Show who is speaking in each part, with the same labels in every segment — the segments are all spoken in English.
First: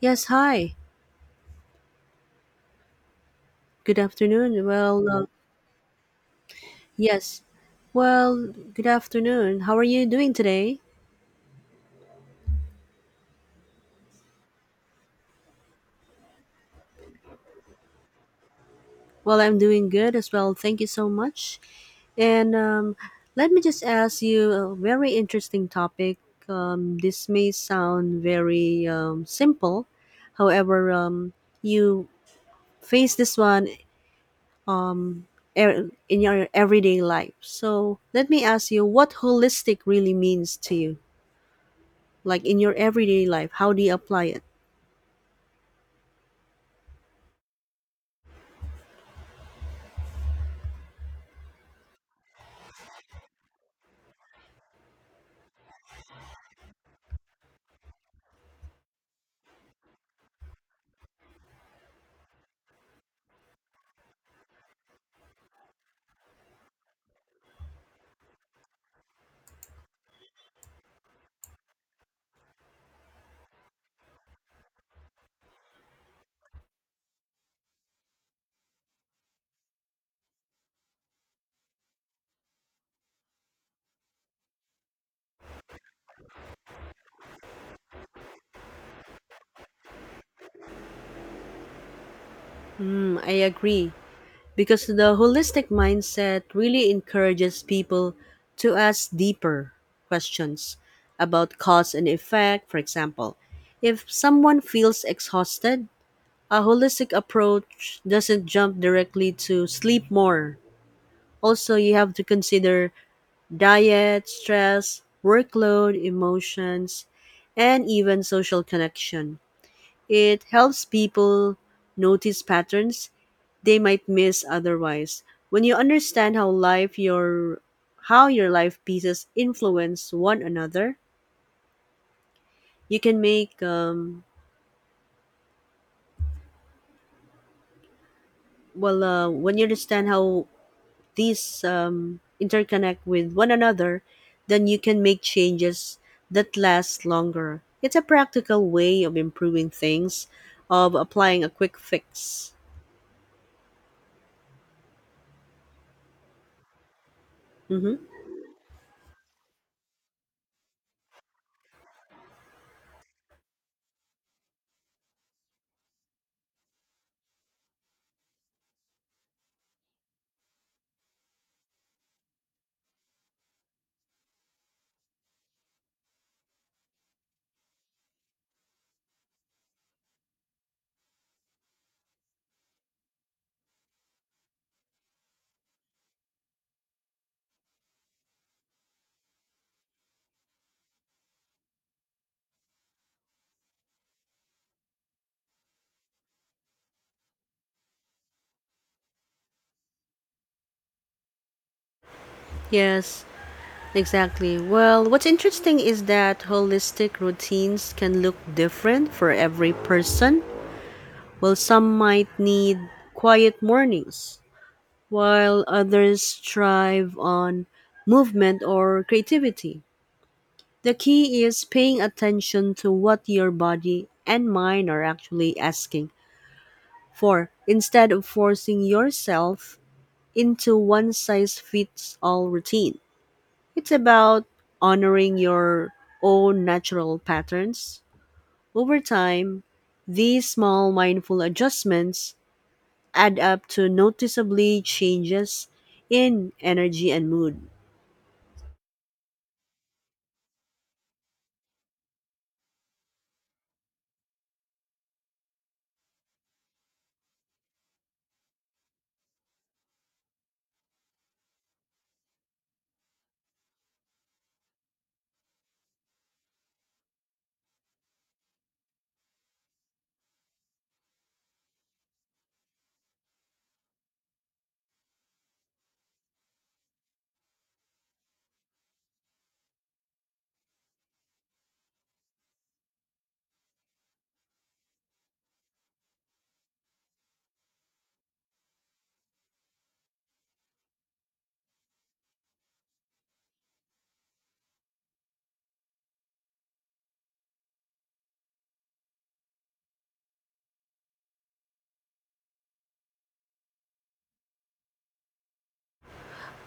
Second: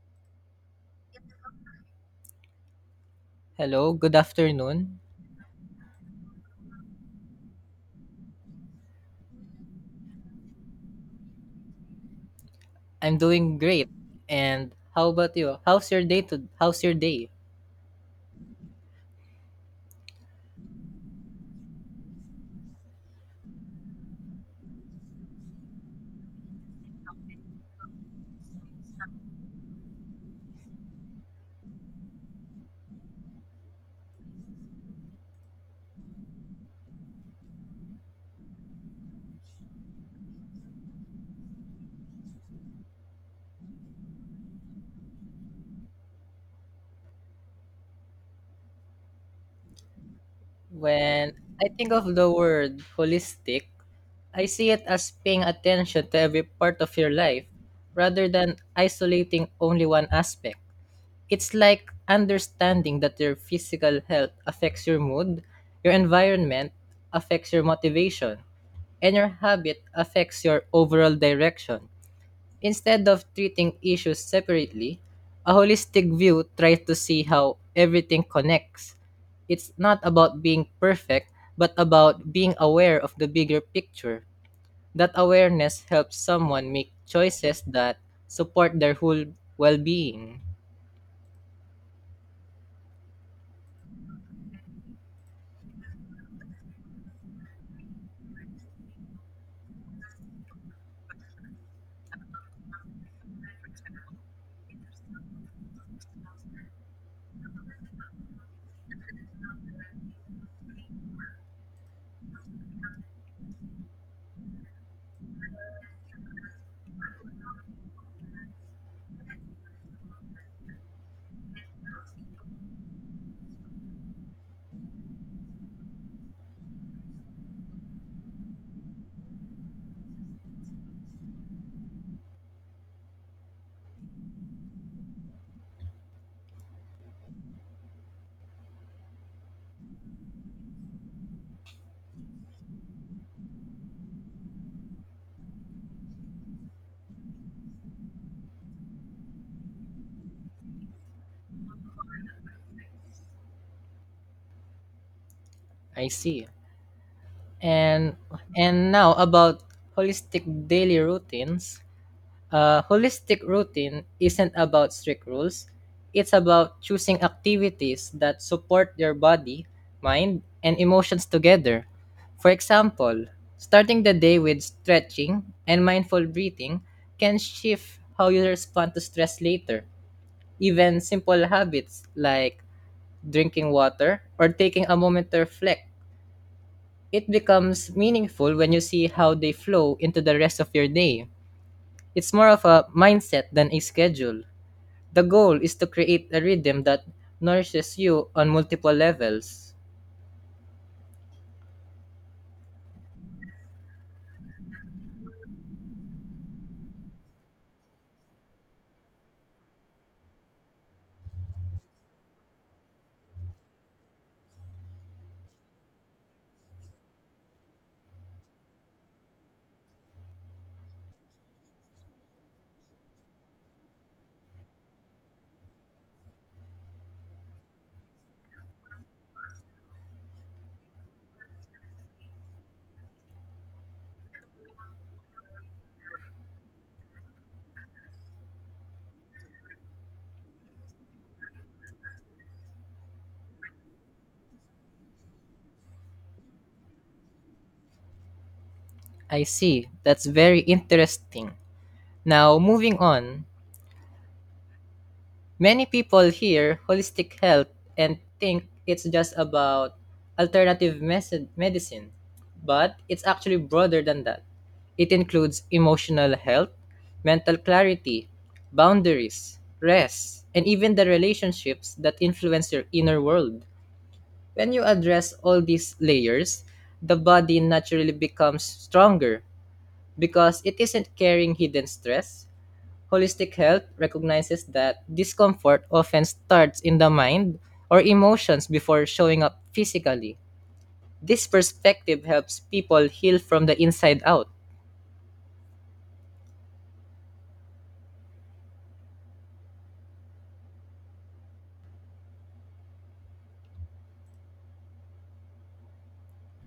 Speaker 1: Yes, hi.
Speaker 2: Hello,
Speaker 1: Good
Speaker 2: good
Speaker 1: afternoon.
Speaker 2: afternoon.
Speaker 1: Yes. Well, good afternoon. How are you doing today?
Speaker 2: I'm doing great. And how about you? How's your day?
Speaker 1: Well, I'm doing good as well. Thank you so much. And Let me just ask you a very interesting topic. This may sound very simple. However, you face this one in your everyday life. So let me ask you what holistic really means to you. Like in your everyday life, how do you apply it?
Speaker 2: When I think of the word holistic, I see it as paying attention to every part of your life rather than isolating only one aspect. It's like understanding that your physical health affects your mood, your environment affects your motivation, and your habit affects your overall direction. Instead of treating issues separately, a holistic view tries to see how everything connects. It's not about being perfect, but about being aware of the bigger picture. That awareness helps someone make choices that support their whole well-being.
Speaker 1: Mm, I agree. Because the holistic mindset really encourages people to ask deeper questions about cause and effect, for example. If someone feels exhausted, a holistic approach doesn't jump directly to sleep more. Also, you have to consider diet, stress, workload, emotions, and even social connection. It helps people notice patterns they might miss otherwise. When you understand how your life pieces influence one another, you can make well when you understand how these interconnect with one another, then you can make changes that last longer. It's a practical way of improving things, of applying a quick fix.
Speaker 2: I see.
Speaker 1: hmm
Speaker 2: And and now about holistic daily routines. A holistic routine isn't about strict rules, it's about choosing activities that support your body, mind, and emotions together. For example, starting the day with stretching and mindful breathing can shift how you respond to stress later. Even simple habits like drinking water or taking a moment to reflect. It becomes meaningful when you see how they flow into the rest of your day. It's more of a mindset than a schedule. The goal is to create a rhythm that nourishes you on multiple levels.
Speaker 1: Yes. Exactly. Well, what's interesting is that holistic routines can look different for every person. Well, some might need quiet mornings, while others thrive on movement or creativity. The key is paying attention to what your body and mind are actually asking for instead of forcing yourself into one size fits all routine. It's about honoring your own natural patterns. Over time, these small mindful adjustments add up to noticeably changes in energy and mood.
Speaker 2: I see. That's very interesting. Now, moving on. Many people hear holistic health and think it's just about medicine, but it's actually broader than that. It includes emotional health, mental clarity, boundaries, rest, and even the relationships that influence your inner world. When you address all these layers, the body naturally becomes stronger because it isn't carrying hidden stress. Holistic health recognizes that discomfort often starts in the mind or emotions before showing up physically. This perspective helps people heal from the inside out.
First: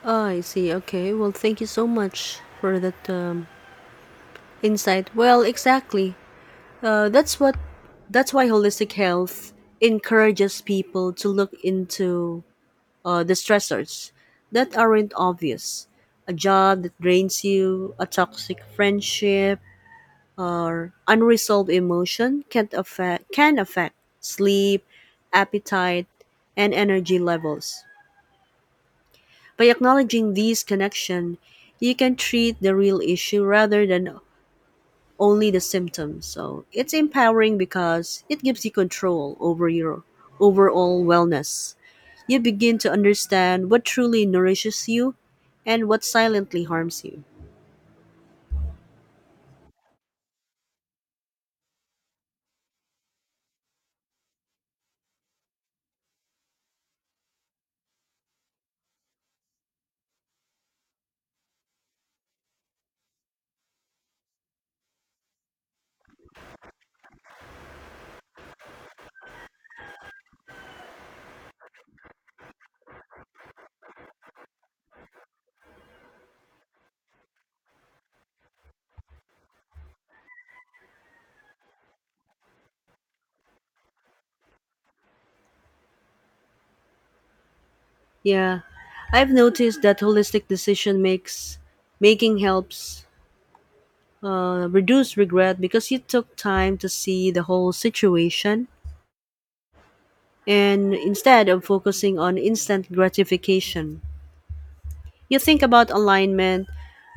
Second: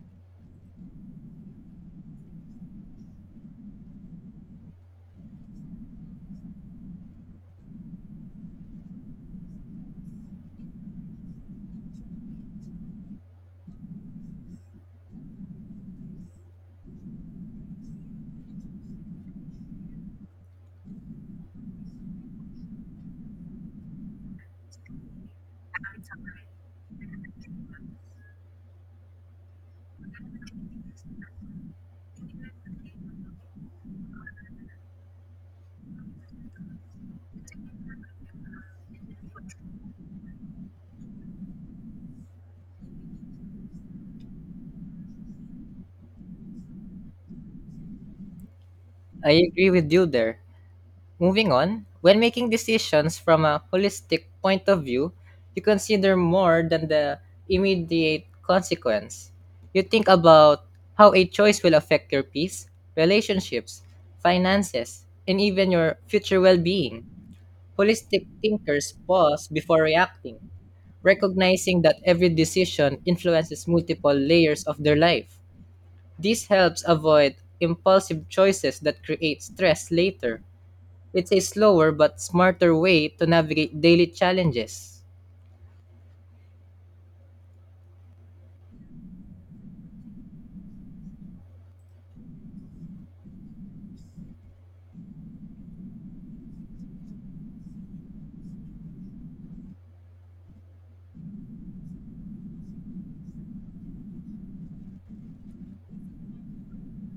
Speaker 1: Ah, I see. Okay. Well, thank you so much for that insight. Well, exactly. That's what. That's why holistic health encourages people to look into the stressors that aren't obvious. A job that drains you, a toxic friendship, or unresolved emotion can affect sleep, appetite, and energy levels. By acknowledging these connection, you can treat the real issue rather than only the symptoms. So it's empowering because it gives you control over your overall wellness. You begin to understand what truly nourishes you and what silently harms you.
Speaker 2: I agree with you there. Moving on, when making decisions from a holistic point of view, you consider more than the immediate consequence. You think about how a choice will affect your peace, relationships, finances, and even your future well being. Holistic thinkers pause before reacting, recognizing that every decision influences multiple layers of their life. This helps avoid impulsive choices that create stress later. It's a slower but smarter way to navigate daily challenges.
Speaker 1: Yeah, I've noticed that holistic decision makes making helps reduce regret because you took time to see the whole situation and instead of focusing on instant gratification. You think about alignment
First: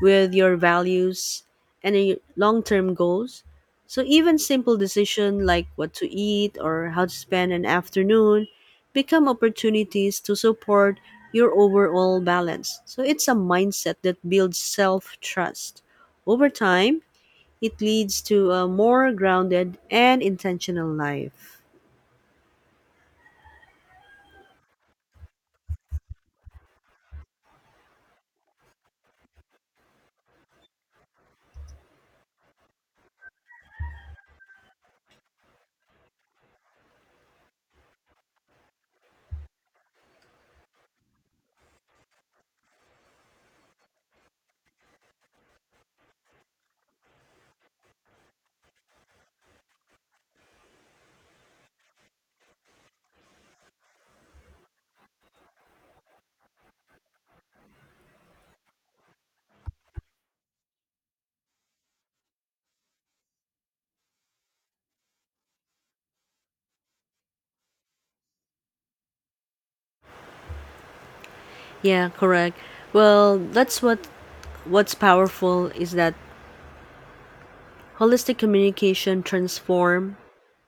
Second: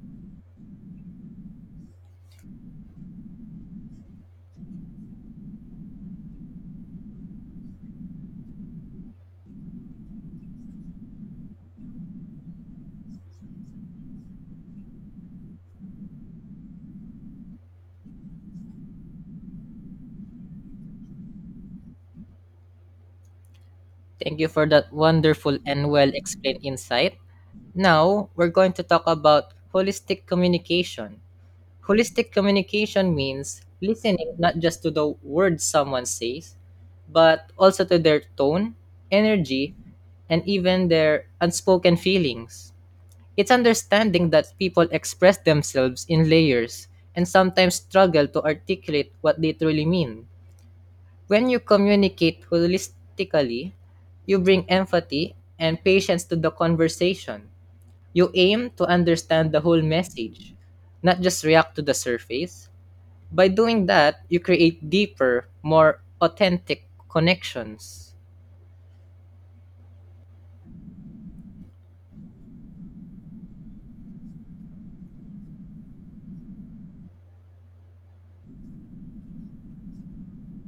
Speaker 1: with your values and your long-term goals. So even simple decision like what to eat or how to spend an afternoon become opportunities to support your overall balance. So it's a mindset that builds self-trust. Over time, it leads to a more grounded and intentional life.
Speaker 2: Thank you for that wonderful and well explained insight. Now, we're going to talk about holistic communication. Holistic communication means listening not just to the words someone says, but also to their tone, energy, and even their unspoken feelings. It's understanding that people express themselves in layers and sometimes struggle to articulate what they truly mean. When you communicate holistically, you bring empathy and patience to the conversation. You aim to understand the whole message, not just react to the surface. By doing that, you create deeper, more authentic connections.
Speaker 1: Yeah, correct. Well, that's what what's powerful is that holistic communication transform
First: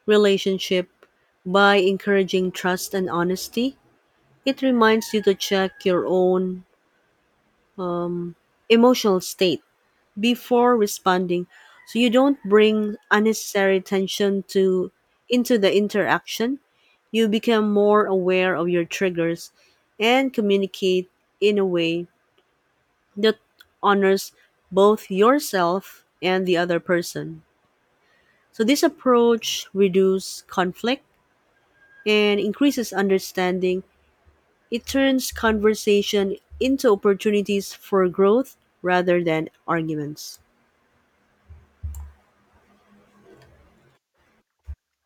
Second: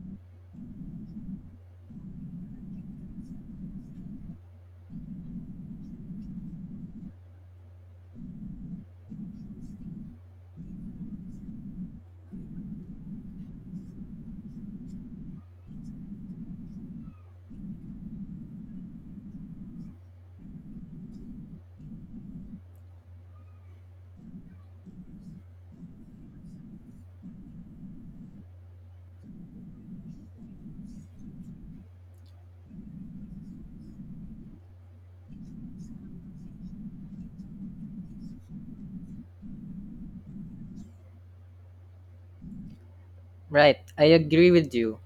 Speaker 1: relationship by encouraging trust and honesty. It reminds you to check your own emotional state before responding so you don't bring unnecessary tension to into the interaction. You become more aware of your triggers and communicate in a way that honors both yourself and the other person. So this approach reduces conflict and increases understanding, it turns conversation into opportunities for growth rather than arguments.
Speaker 2: Right, I agree with you.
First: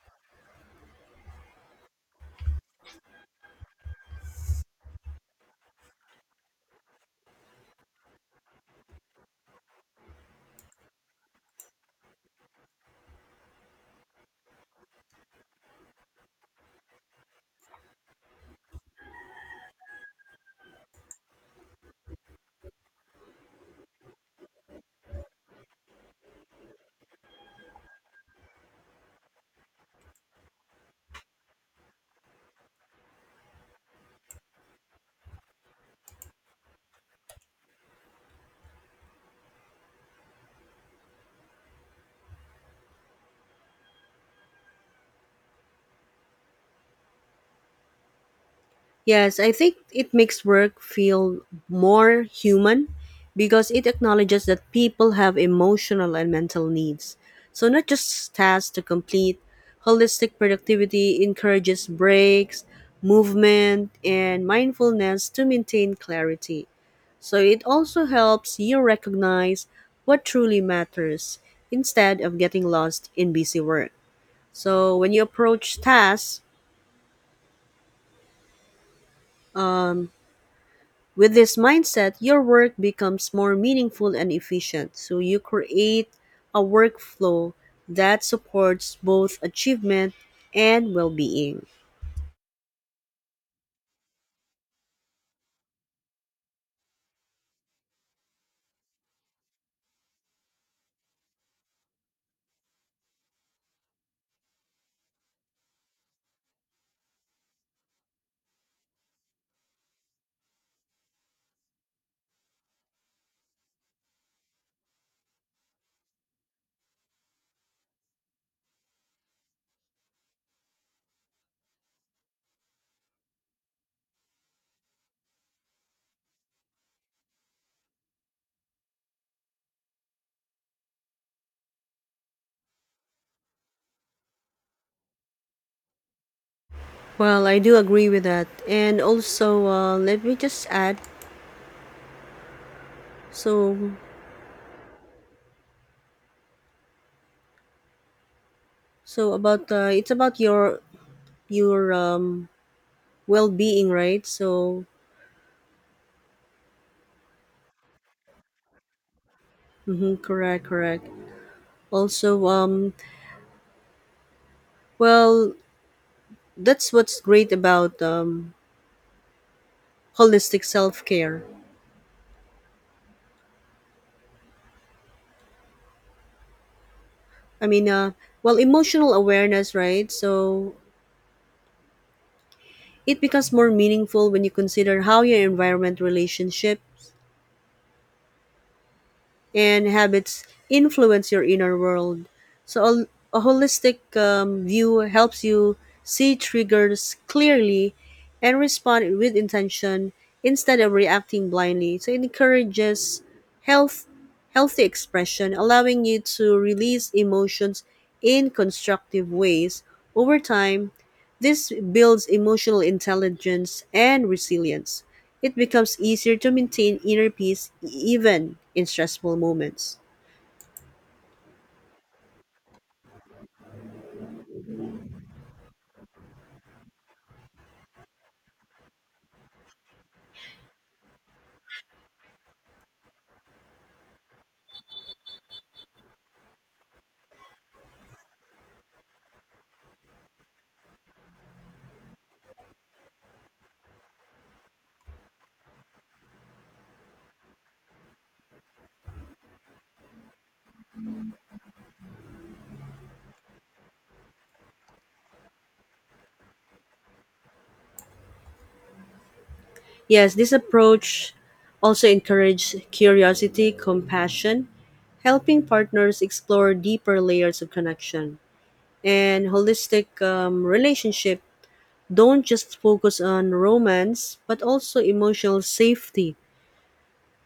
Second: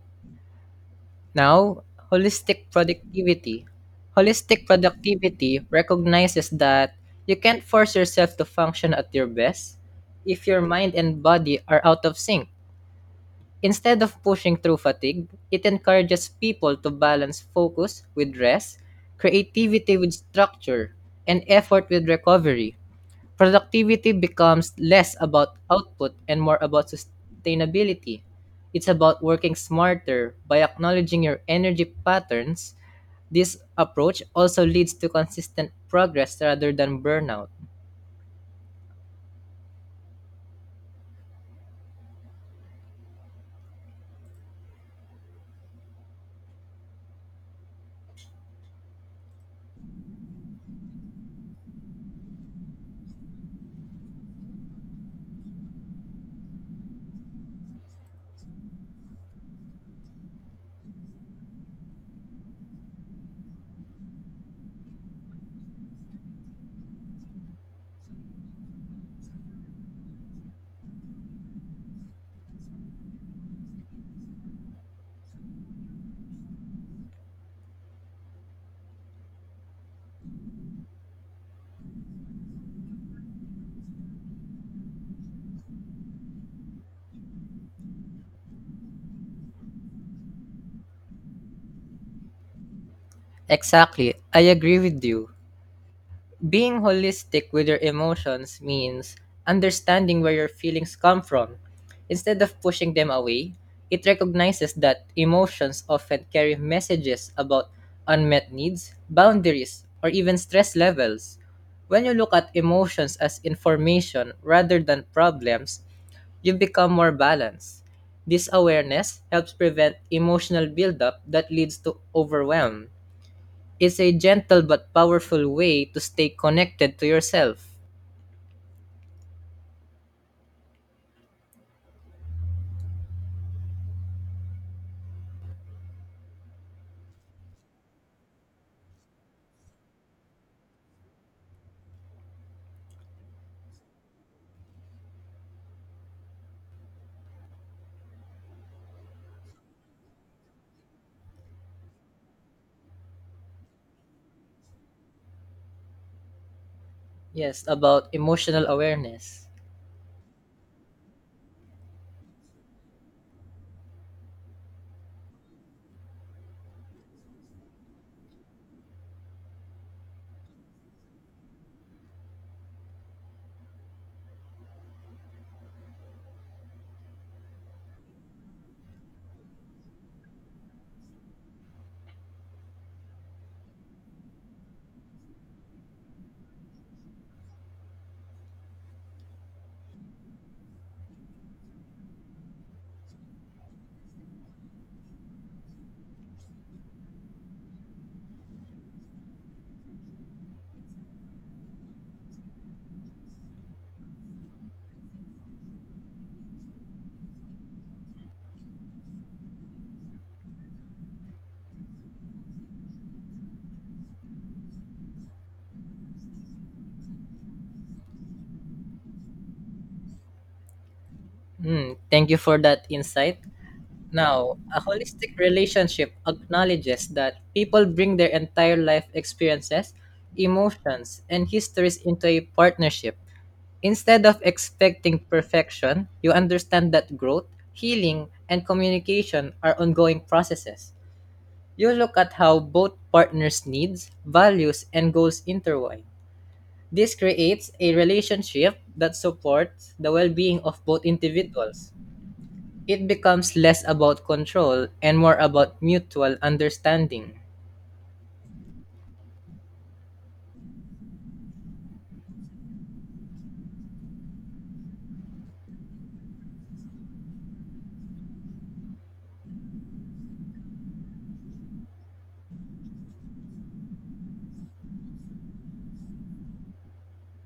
Speaker 2: Now, holistic productivity. Holistic productivity recognizes that you can't force yourself to function at your best if your mind and body are out of sync. Instead of pushing through fatigue, it encourages people to balance focus with rest, creativity with structure, and effort with recovery. Productivity becomes less about output and more about sustainability. It's about working smarter by acknowledging your energy patterns. This approach also leads to consistent progress rather than burnout.
Speaker 1: Yes, I think it makes work feel more human because it acknowledges that people have emotional and mental needs. So, not just tasks to complete, holistic productivity encourages breaks, movement, and mindfulness to maintain clarity. So it also helps you recognize what truly matters instead of getting lost in busy work. So when you approach tasks with this mindset, your work becomes more meaningful and efficient. So you create a workflow that supports both achievement and well-being.
Speaker 2: Exactly, I agree with you. Being holistic with your emotions means understanding where your feelings come from. Instead of pushing them away, it recognizes that emotions often carry messages about unmet needs, boundaries, or even stress levels. When you look at emotions as information rather than problems, you become more balanced. This awareness helps prevent emotional buildup that leads to overwhelm. It's a gentle but powerful way to stay connected to yourself.
Speaker 1: Well, I do agree with that. And also, let me just add. So, so, about it's about your well-being, right? So
Speaker 2: Yes, about emotional awareness.
Speaker 1: mm-hmm, correct, correct. Also, well, that's what's great about holistic self care. I mean, emotional awareness, right? So it becomes more meaningful when you consider how your environment, relationships, and habits influence your inner world. So, a holistic view helps you see triggers clearly and respond with intention instead of reacting blindly. So, it encourages health, healthy expression, allowing you to release emotions in constructive ways. Over time, this builds emotional intelligence and resilience. It becomes easier to maintain inner peace even in stressful moments.
Speaker 2: Mm, thank you for that insight. Now, a holistic relationship acknowledges that people bring their entire life experiences, emotions, and histories into a partnership. Instead of expecting perfection, you understand that growth, healing, and communication are ongoing processes. You look at how both partners' needs, values, and goals intertwine. This creates a relationship that supports the well being of both individuals. It becomes less about control and more about mutual understanding.
Speaker 1: Yes, this approach also encourages curiosity, compassion, helping partners explore deeper layers of connection. And holistic relationship don't just focus on romance, but also emotional safety,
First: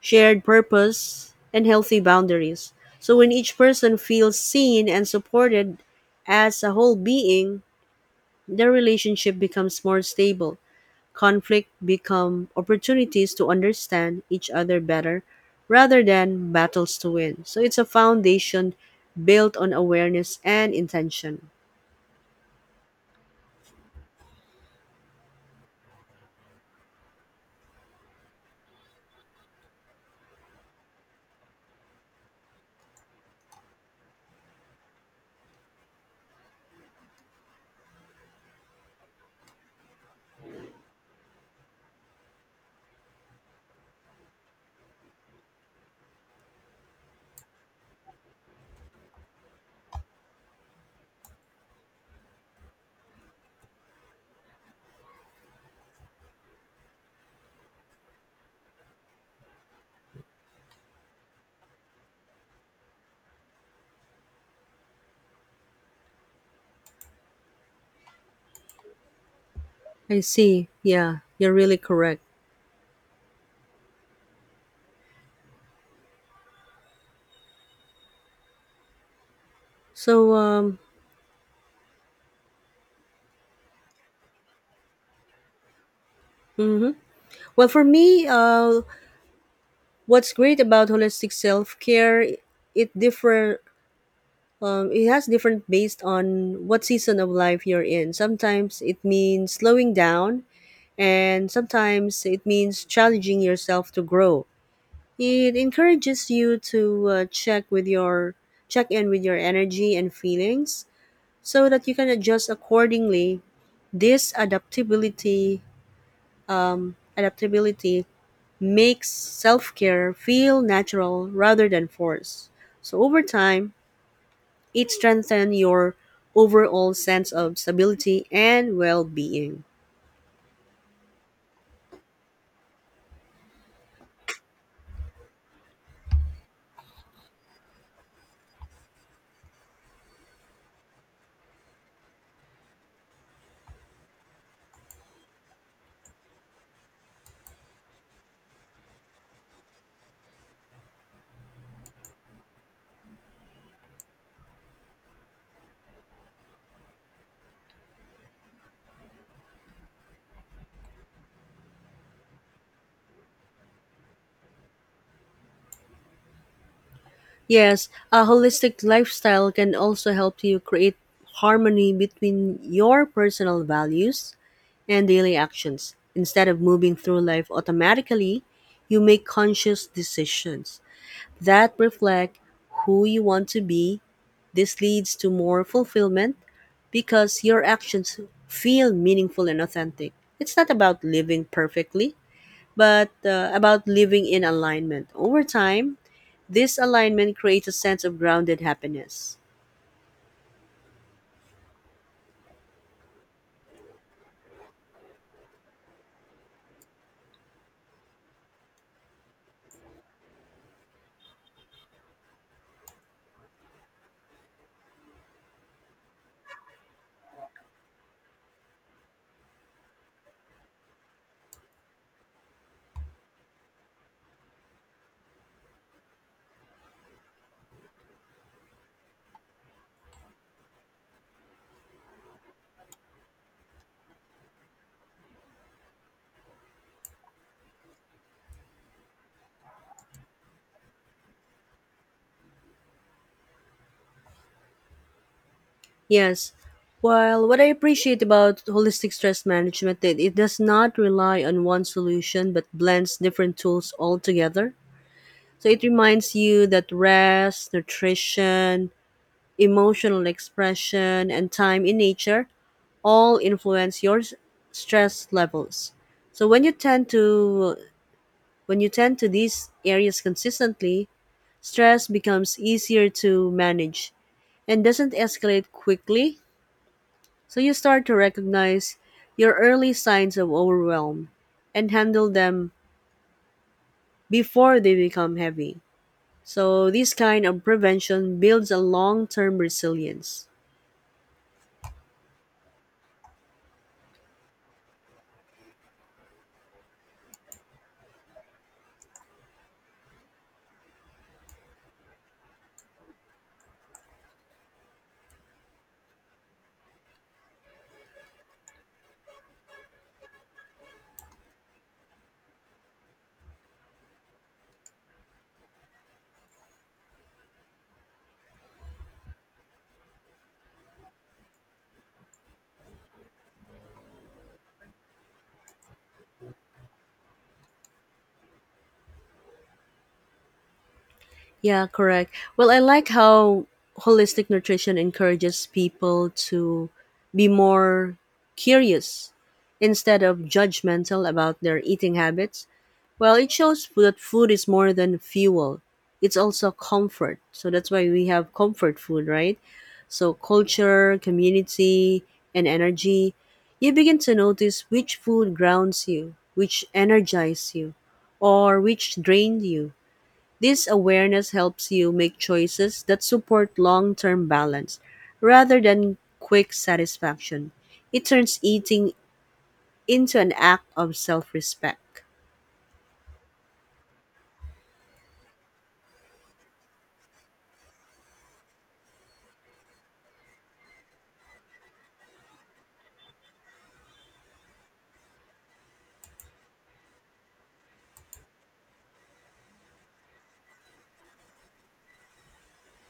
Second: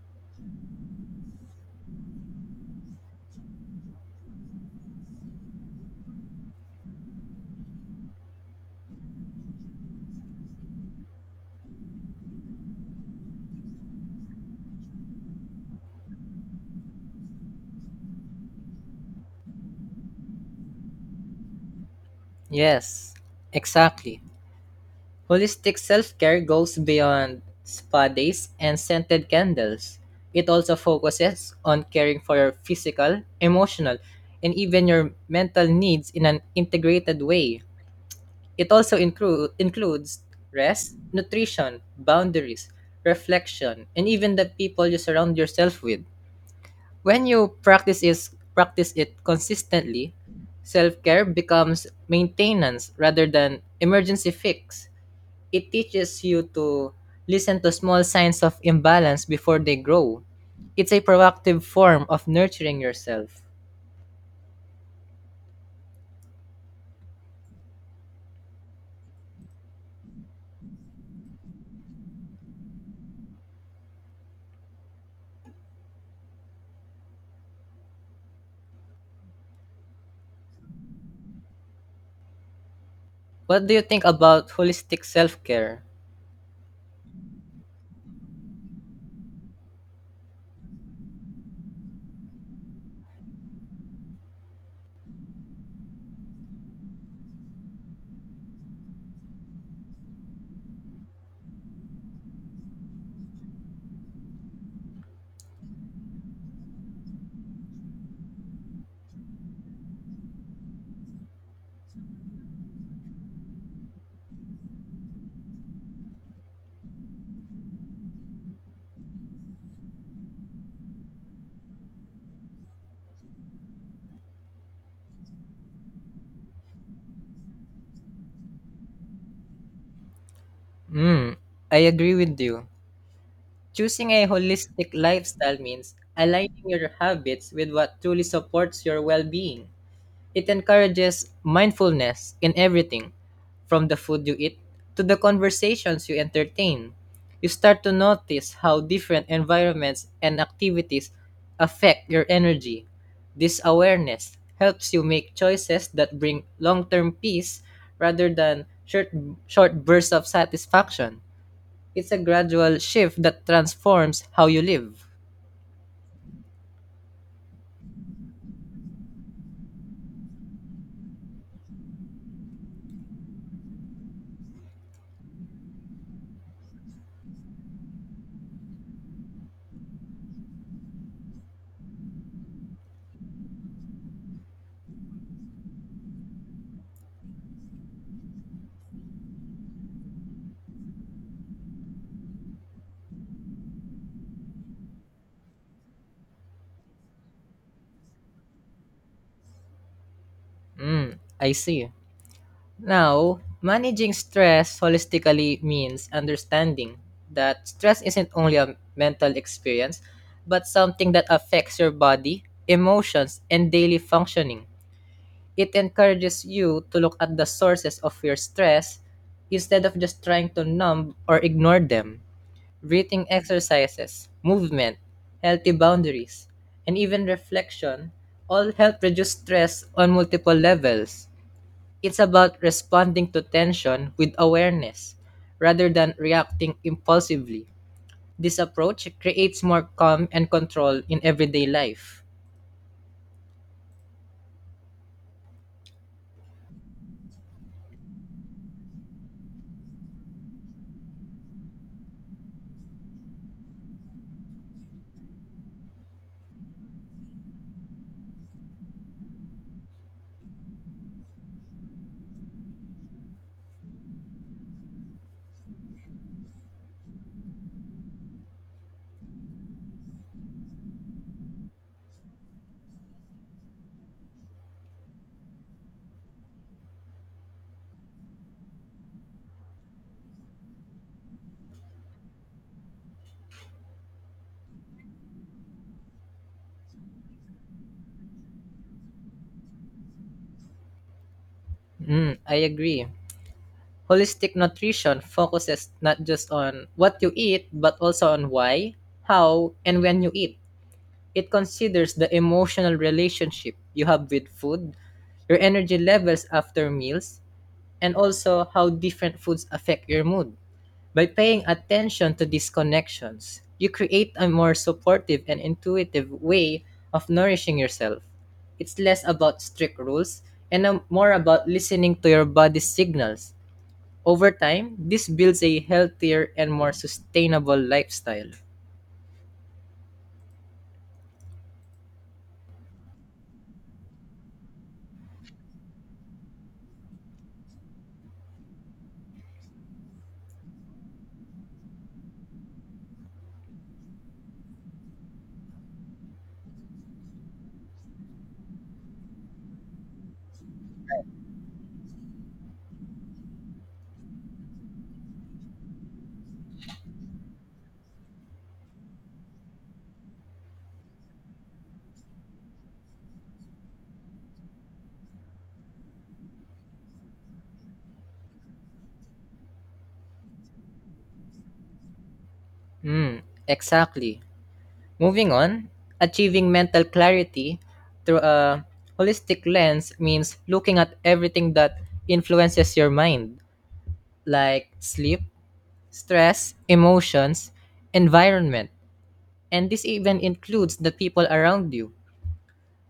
Speaker 1: shared purpose, and healthy boundaries. So when each person feels seen and supported as a whole being, the relationship becomes more stable. Conflict become opportunities to understand each other better rather than battles to win. So it's a foundation built on awareness and intention.
Speaker 2: Yes, exactly. Holistic self care goes beyond spa days and scented candles. It also focuses on caring for your physical, emotional, and even your mental needs in an integrated way. It also includes rest, nutrition, boundaries, reflection, and even the people you surround yourself with. When you practice it consistently, self-care becomes maintenance rather than emergency fix. It teaches you to listen to small signs of imbalance before they grow. It's a proactive form of nurturing yourself.
Speaker 1: I see. Yeah, you're really correct. So, um,
Speaker 2: What do you think about holistic self-care?
Speaker 1: mhm. Well, for me, what's great about holistic self care, it differ. It has different based on what season of life you're in. Sometimes it means slowing down and sometimes it means challenging yourself to grow. It encourages you to check in with your energy and feelings so that you can adjust accordingly. This adaptability makes self-care feel natural rather than forced. So over time, it strengthens your overall sense of stability and well-being.
Speaker 2: Hmm, I agree with you. Choosing a holistic lifestyle means aligning your habits with what truly supports your well being. It encourages mindfulness in everything, from the food you eat to the conversations you entertain. You start to notice how different environments and activities affect your energy. This awareness helps you make choices that bring long term peace rather than short bursts of satisfaction. It's a gradual shift that transforms how you live.
Speaker 1: Yes, a holistic lifestyle can also help you create harmony between your personal values and daily actions. Instead of moving through life automatically, you make conscious decisions that reflect who you want to be. This leads to more fulfillment because your actions feel meaningful and authentic. It's not about living perfectly, but about living in alignment. Over time, this alignment creates a sense of grounded happiness.
Speaker 2: Mm, I see. Now, managing stress holistically means understanding that stress isn't only a mental experience, but something that affects your body, emotions, and daily functioning. It encourages you to look at the sources of your stress instead of just trying to numb or ignore them. Breathing exercises, movement, healthy boundaries, and even reflection all help reduce stress on multiple levels. It's about responding to tension with awareness rather than reacting impulsively. This approach creates more calm and control in everyday life.
Speaker 1: Yes, while what I appreciate about holistic stress management that it does not rely on one solution but blends different tools all together. So it reminds you that rest, nutrition, emotional expression, and time in nature all influence your stress levels. So when you tend to these areas consistently, stress becomes easier to manage and doesn't escalate quickly, so you start to recognize your early signs of overwhelm and handle them before they become heavy. So, this kind of prevention builds a long term resilience.
Speaker 2: Mm, I agree. Holistic nutrition focuses not just on what you eat, but also on why, how, and when you eat. It considers the emotional relationship you have with food, your energy levels after meals, and also how different foods affect your mood. By paying attention to these connections, you create a more supportive and intuitive way of nourishing yourself. It's less about strict rules and more about listening to your body's signals. Over time, this builds a healthier and more sustainable lifestyle.
Speaker 1: Yeah, correct. Well, I like how holistic nutrition encourages people to be more curious instead of judgmental about their eating habits. Well, it shows that food is more than fuel. It's also comfort. So that's why we have comfort food, right? So culture, community, and energy. You begin to notice which food grounds you, which energizes you, or which drains you. This awareness helps you make choices that support long term balance rather than quick satisfaction. It turns eating into an act of self respect.
Speaker 2: Mm, exactly. Moving on, achieving mental clarity through a holistic lens means looking at everything that influences your mind, like sleep, stress, emotions, environment, and this even includes the people around you.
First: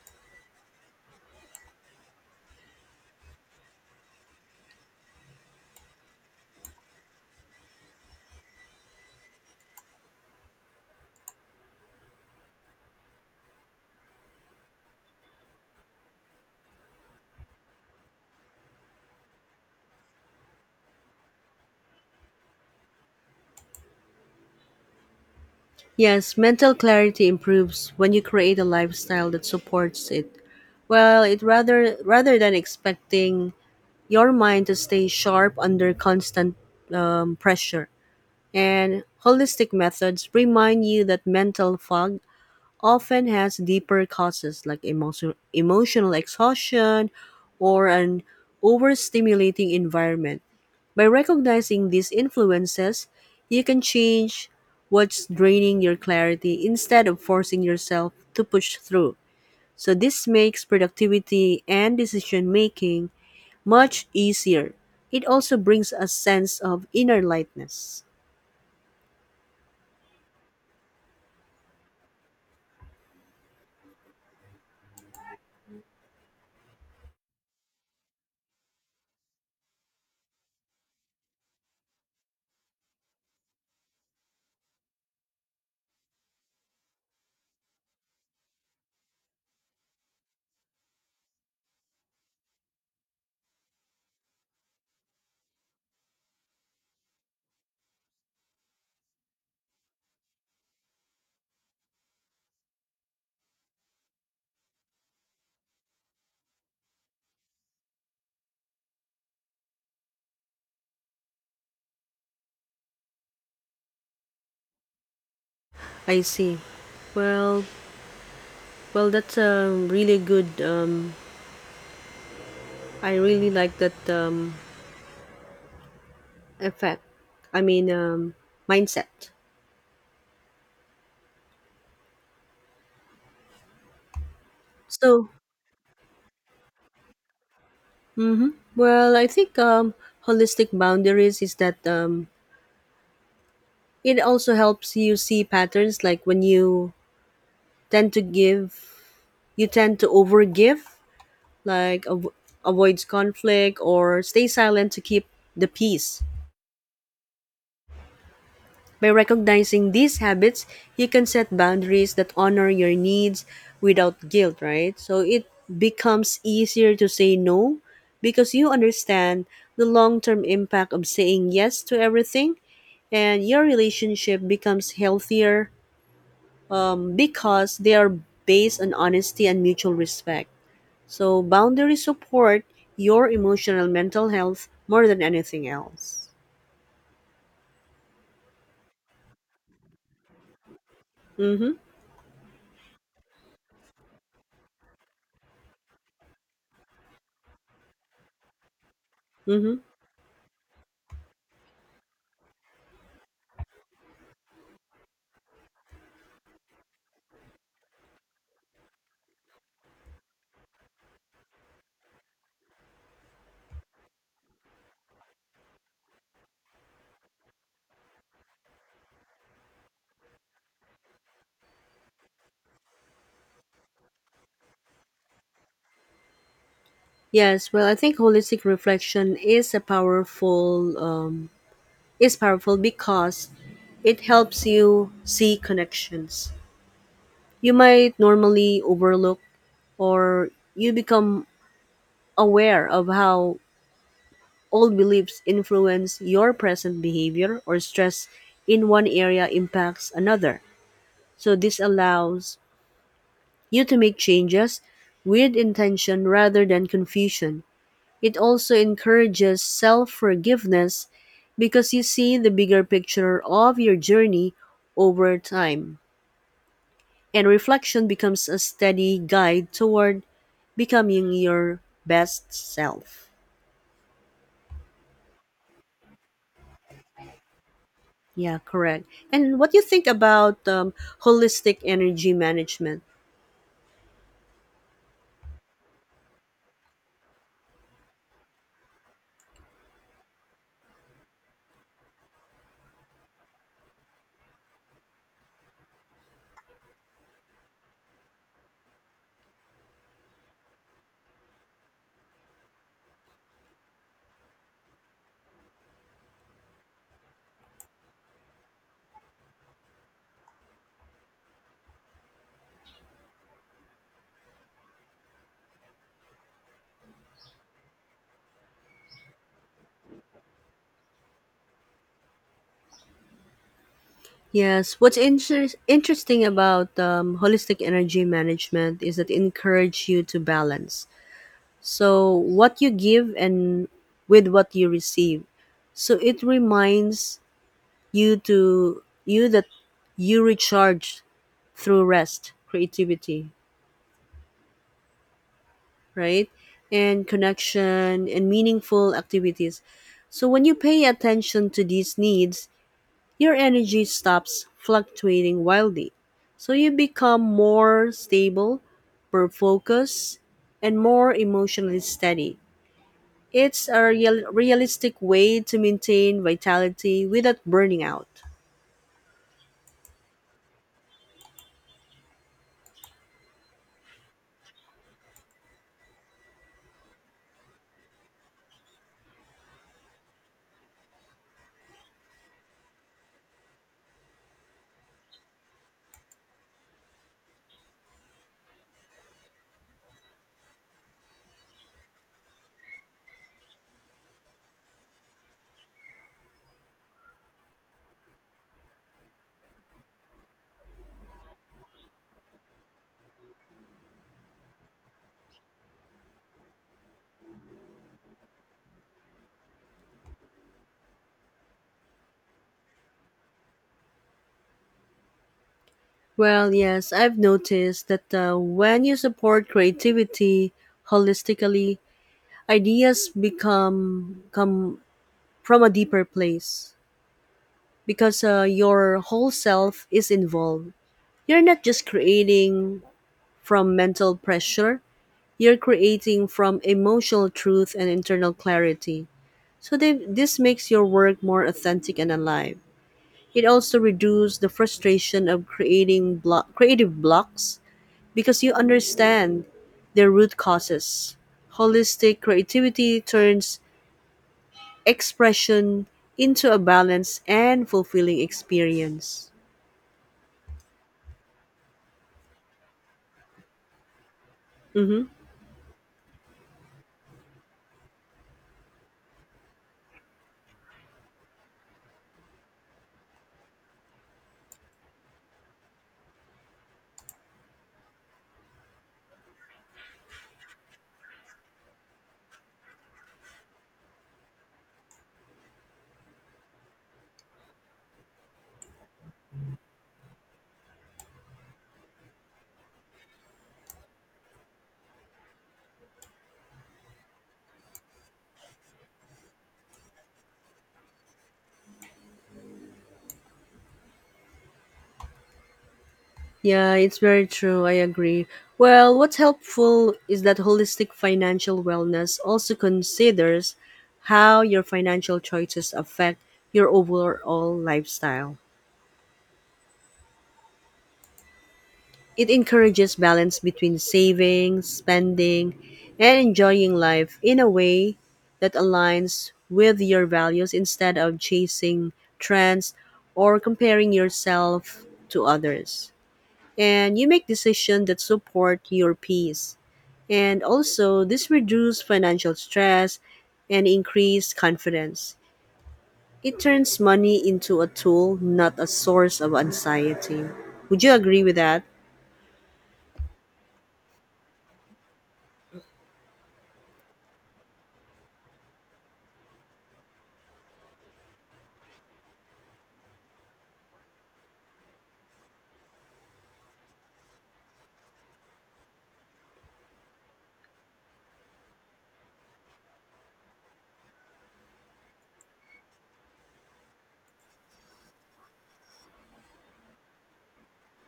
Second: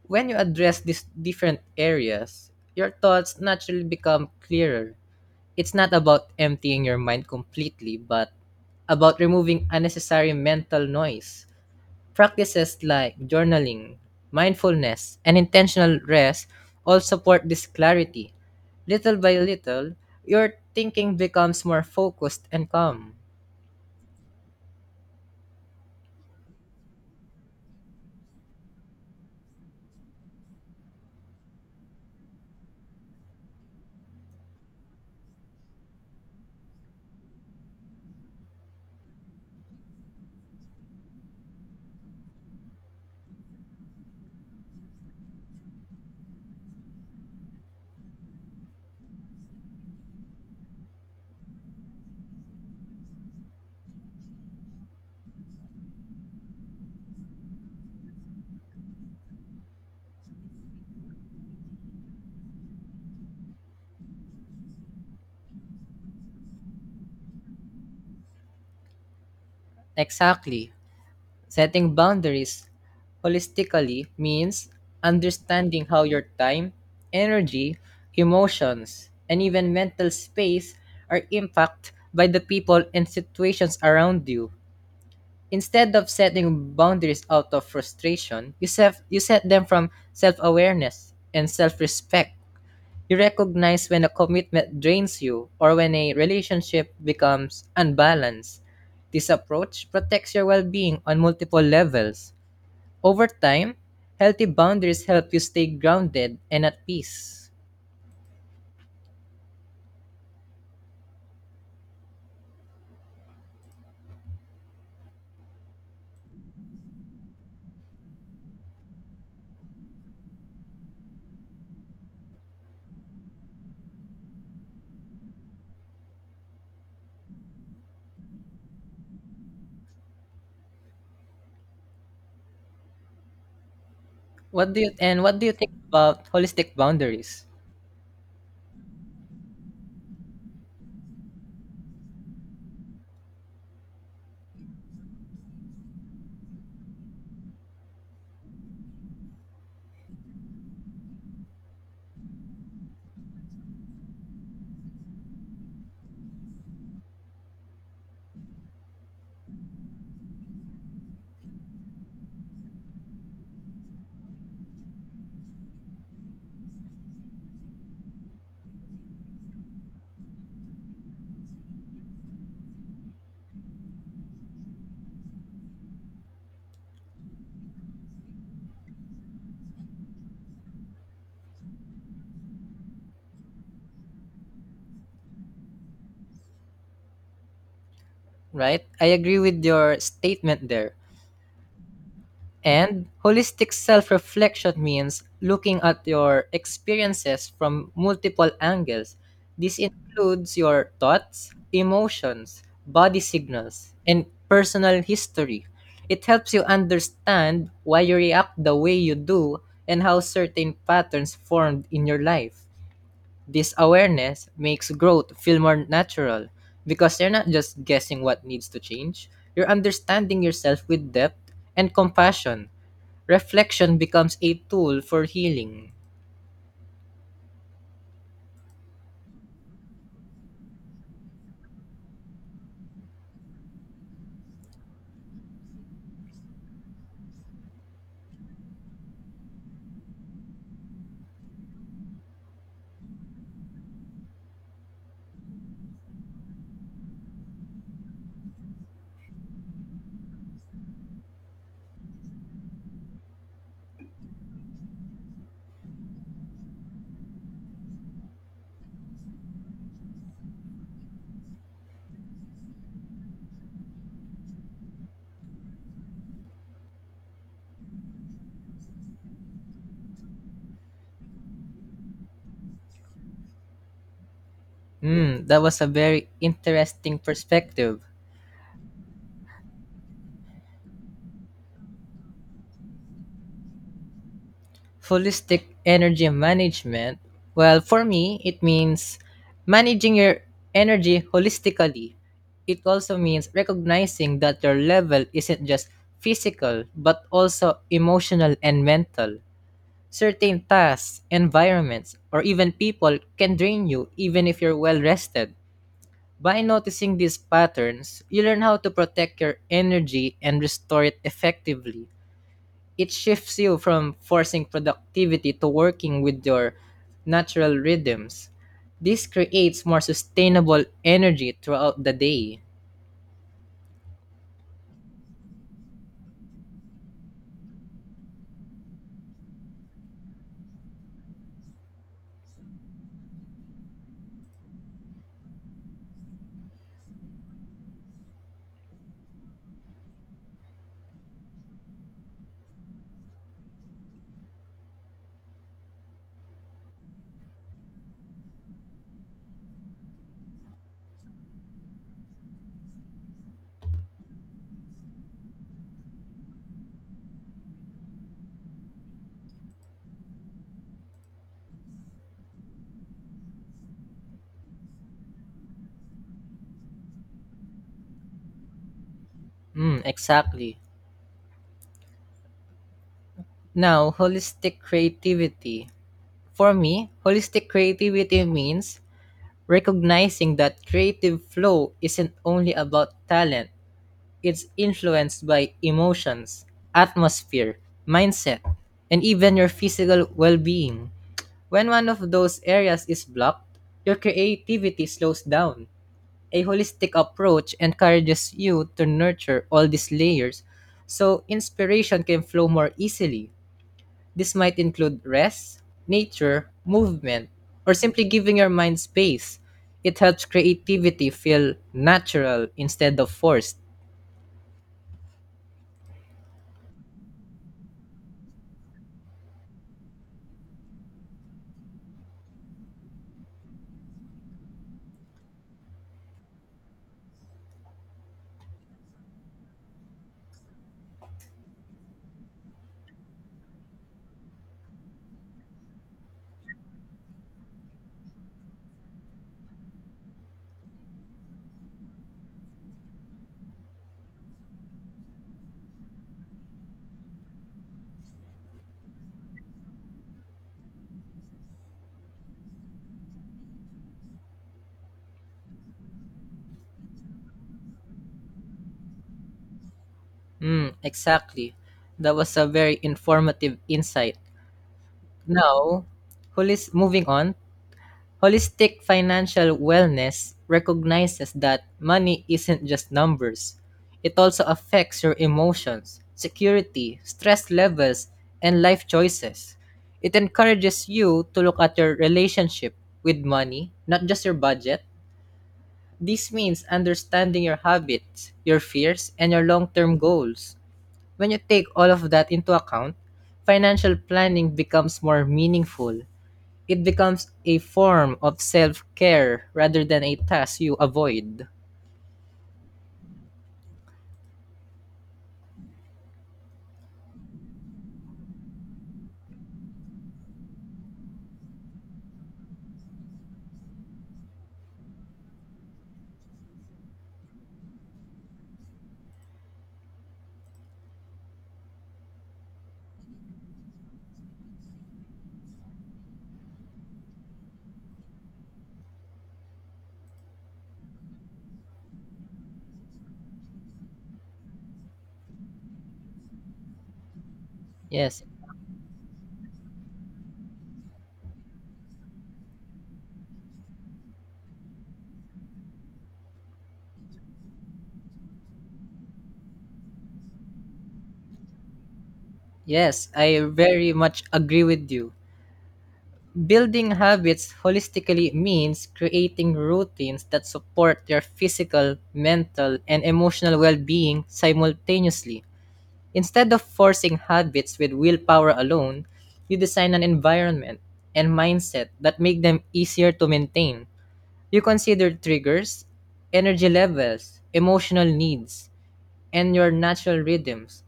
Speaker 2: When you address these different areas, your thoughts naturally become clearer. It's not about emptying your mind completely, but about removing unnecessary mental noise. Practices like journaling, mindfulness, and intentional rest all support this clarity. Little by little, your thinking becomes more focused and calm.
Speaker 1: Yes, mental clarity improves when you create a lifestyle that supports it. Well, it rather than expecting your mind to stay sharp under constant pressure. And holistic methods remind you that mental fog often has deeper causes like emotional exhaustion or an overstimulating environment. By recognizing these influences, you can change what's draining your clarity instead of forcing yourself to push through. So, this makes productivity and decision making much easier. It also brings a sense of inner lightness.
Speaker 2: Exactly. Setting boundaries holistically means understanding how your time, energy, emotions, and even mental space are impacted by the people and situations around you. Instead of setting boundaries out of frustration, you set them from self awareness and self respect. You recognize when a commitment drains you or when a relationship becomes unbalanced. This approach protects your well being on multiple levels. Over time, healthy boundaries help you stay grounded and at peace.
Speaker 1: I see. Well, well, that's a really good I really like that effect. I mean, um, mindset. So,
Speaker 2: What do you think about holistic boundaries?
Speaker 1: well, I think holistic boundaries is that it also helps you see patterns like when tend to give, you tend to overgive, like avoids conflict or stay silent to keep the peace. By recognizing these habits, you can set boundaries that honor your needs without guilt, right? So it becomes easier to say no because you understand the long term impact of saying yes to everything, and your relationship becomes healthier because they are based on honesty and mutual respect. So, boundaries support your emotional mental health more than anything else.
Speaker 2: Right? I agree with your statement there.
Speaker 1: Mm hmm.
Speaker 2: And holistic self reflection means looking at your experiences from multiple angles.
Speaker 1: Mm hmm.
Speaker 2: This includes your thoughts, emotions, body signals, and personal history. It helps you understand why you react the way you do and how certain patterns formed in your life. This awareness makes growth feel more natural because you're not just guessing what needs to change, you're understanding yourself with depth and compassion. Reflection becomes a tool for healing.
Speaker 1: Yes, well, I think holistic reflection is a powerful is powerful because it helps you see connections you might normally overlook, or you become aware of how old beliefs influence your present behavior, or stress in one area impacts another. So this allows you to make changes with intention rather than confusion. It also encourages self forgiveness because you see the bigger picture of your journey over time. And reflection becomes a steady guide toward becoming your best self.
Speaker 2: Hmm, that was a very interesting perspective.
Speaker 1: Yeah, correct. And what do you think about holistic energy management?
Speaker 2: Holistic energy management? Well, for me, it means managing your energy holistically. It also means recognizing that your level isn't just physical, but also emotional and mental. Certain tasks, environments, or even people can drain you even if you're well rested. By noticing these patterns, you learn how to protect your energy and restore it effectively. It shifts you from forcing productivity to working with your natural rhythms. This creates more sustainable energy throughout the day.
Speaker 1: Yes, what's interesting about holistic energy management is that it encourages you to balance. So, what you give and with what you receive. So, it reminds you that you recharge through rest, creativity, right? And connection and meaningful activities. So, when you pay attention to these needs, your energy stops fluctuating wildly. So, you become more stable, more focused, and more emotionally steady. It's a realistic way to maintain vitality without burning out.
Speaker 2: Mm, exactly. Now, holistic creativity. For me, holistic creativity means recognizing that creative flow isn't only about talent, it's influenced by emotions, atmosphere, mindset, and even your physical well being. When one of those areas is blocked, your creativity slows down. A holistic approach encourages you to nurture all these layers so inspiration can flow more easily. This might include rest, nature, movement, or simply giving your mind space. It helps creativity feel natural instead of forced.
Speaker 1: Well, yes, I've noticed that when you support creativity holistically, ideas become come from a deeper place because your whole self is involved. You're not just creating from mental pressure, you're creating from emotional truth and internal clarity. This makes your work more authentic and alive. It also reduces the frustration of creative blocks because you understand their root causes. Holistic creativity turns expression into a balanced and fulfilling experience.
Speaker 2: Mm, exactly. That was a very informative insight.
Speaker 1: Mm-hmm.
Speaker 2: Now, moving on. Holistic financial wellness recognizes that money isn't just numbers. It also affects your emotions, security, stress levels, and life choices. It encourages you to look at your relationship with money, not just your budget. This means understanding your habits, your fears, and your long term goals. When you take all of that into account, financial planning becomes more meaningful. It becomes a form of self-care rather than a task you avoid.
Speaker 1: Yeah, it's very true. I agree. Well, what's helpful is that holistic financial wellness also considers how your financial choices affect your overall lifestyle. It encourages balance between saving, spending, and enjoying life in a way that aligns with your values instead of chasing trends or comparing yourself to others. And you make decisions that
Speaker 2: Yes.
Speaker 1: support your peace. And also, this reduces financial stress and increase confidence. It turns money into a tool, not a source of anxiety. Would you agree with that?
Speaker 2: Yes, I very much agree with you. Building habits holistically means creating routines that support your physical, mental, and emotional well-being simultaneously. Instead of forcing habits with willpower alone, you design an environment and mindset that make them easier to maintain. You consider triggers, energy levels, emotional needs, and your natural rhythms.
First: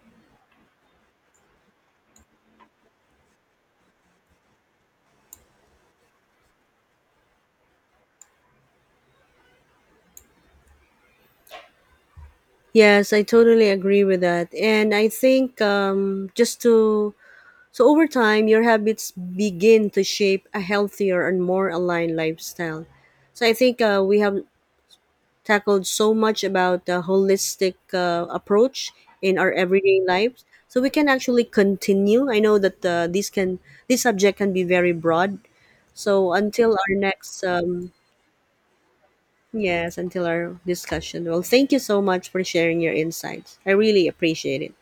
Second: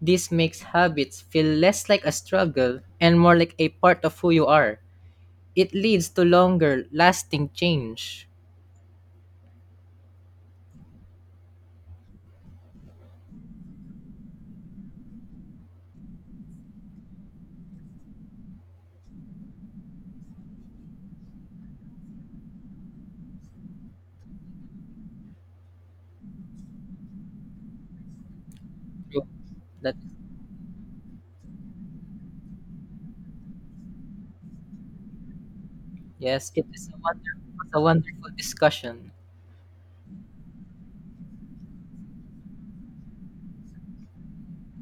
Speaker 2: This makes habits feel less like a struggle and more like a part of who you are. It leads to longer lasting change.
Speaker 1: Yes, I totally agree with that. And I think so over time, your habits begin to shape a healthier and more aligned lifestyle. So I think we have tackled so much about the holistic approach in our
Speaker 2: That
Speaker 1: everyday lives. So we can actually continue. I know that this subject can be very broad. So
Speaker 2: yes, it
Speaker 1: until
Speaker 2: is
Speaker 1: our next,
Speaker 2: a
Speaker 1: um,
Speaker 2: wonderful discussion.
Speaker 1: yes, until our discussion. Well, thank you so much for sharing your insights. I really appreciate it.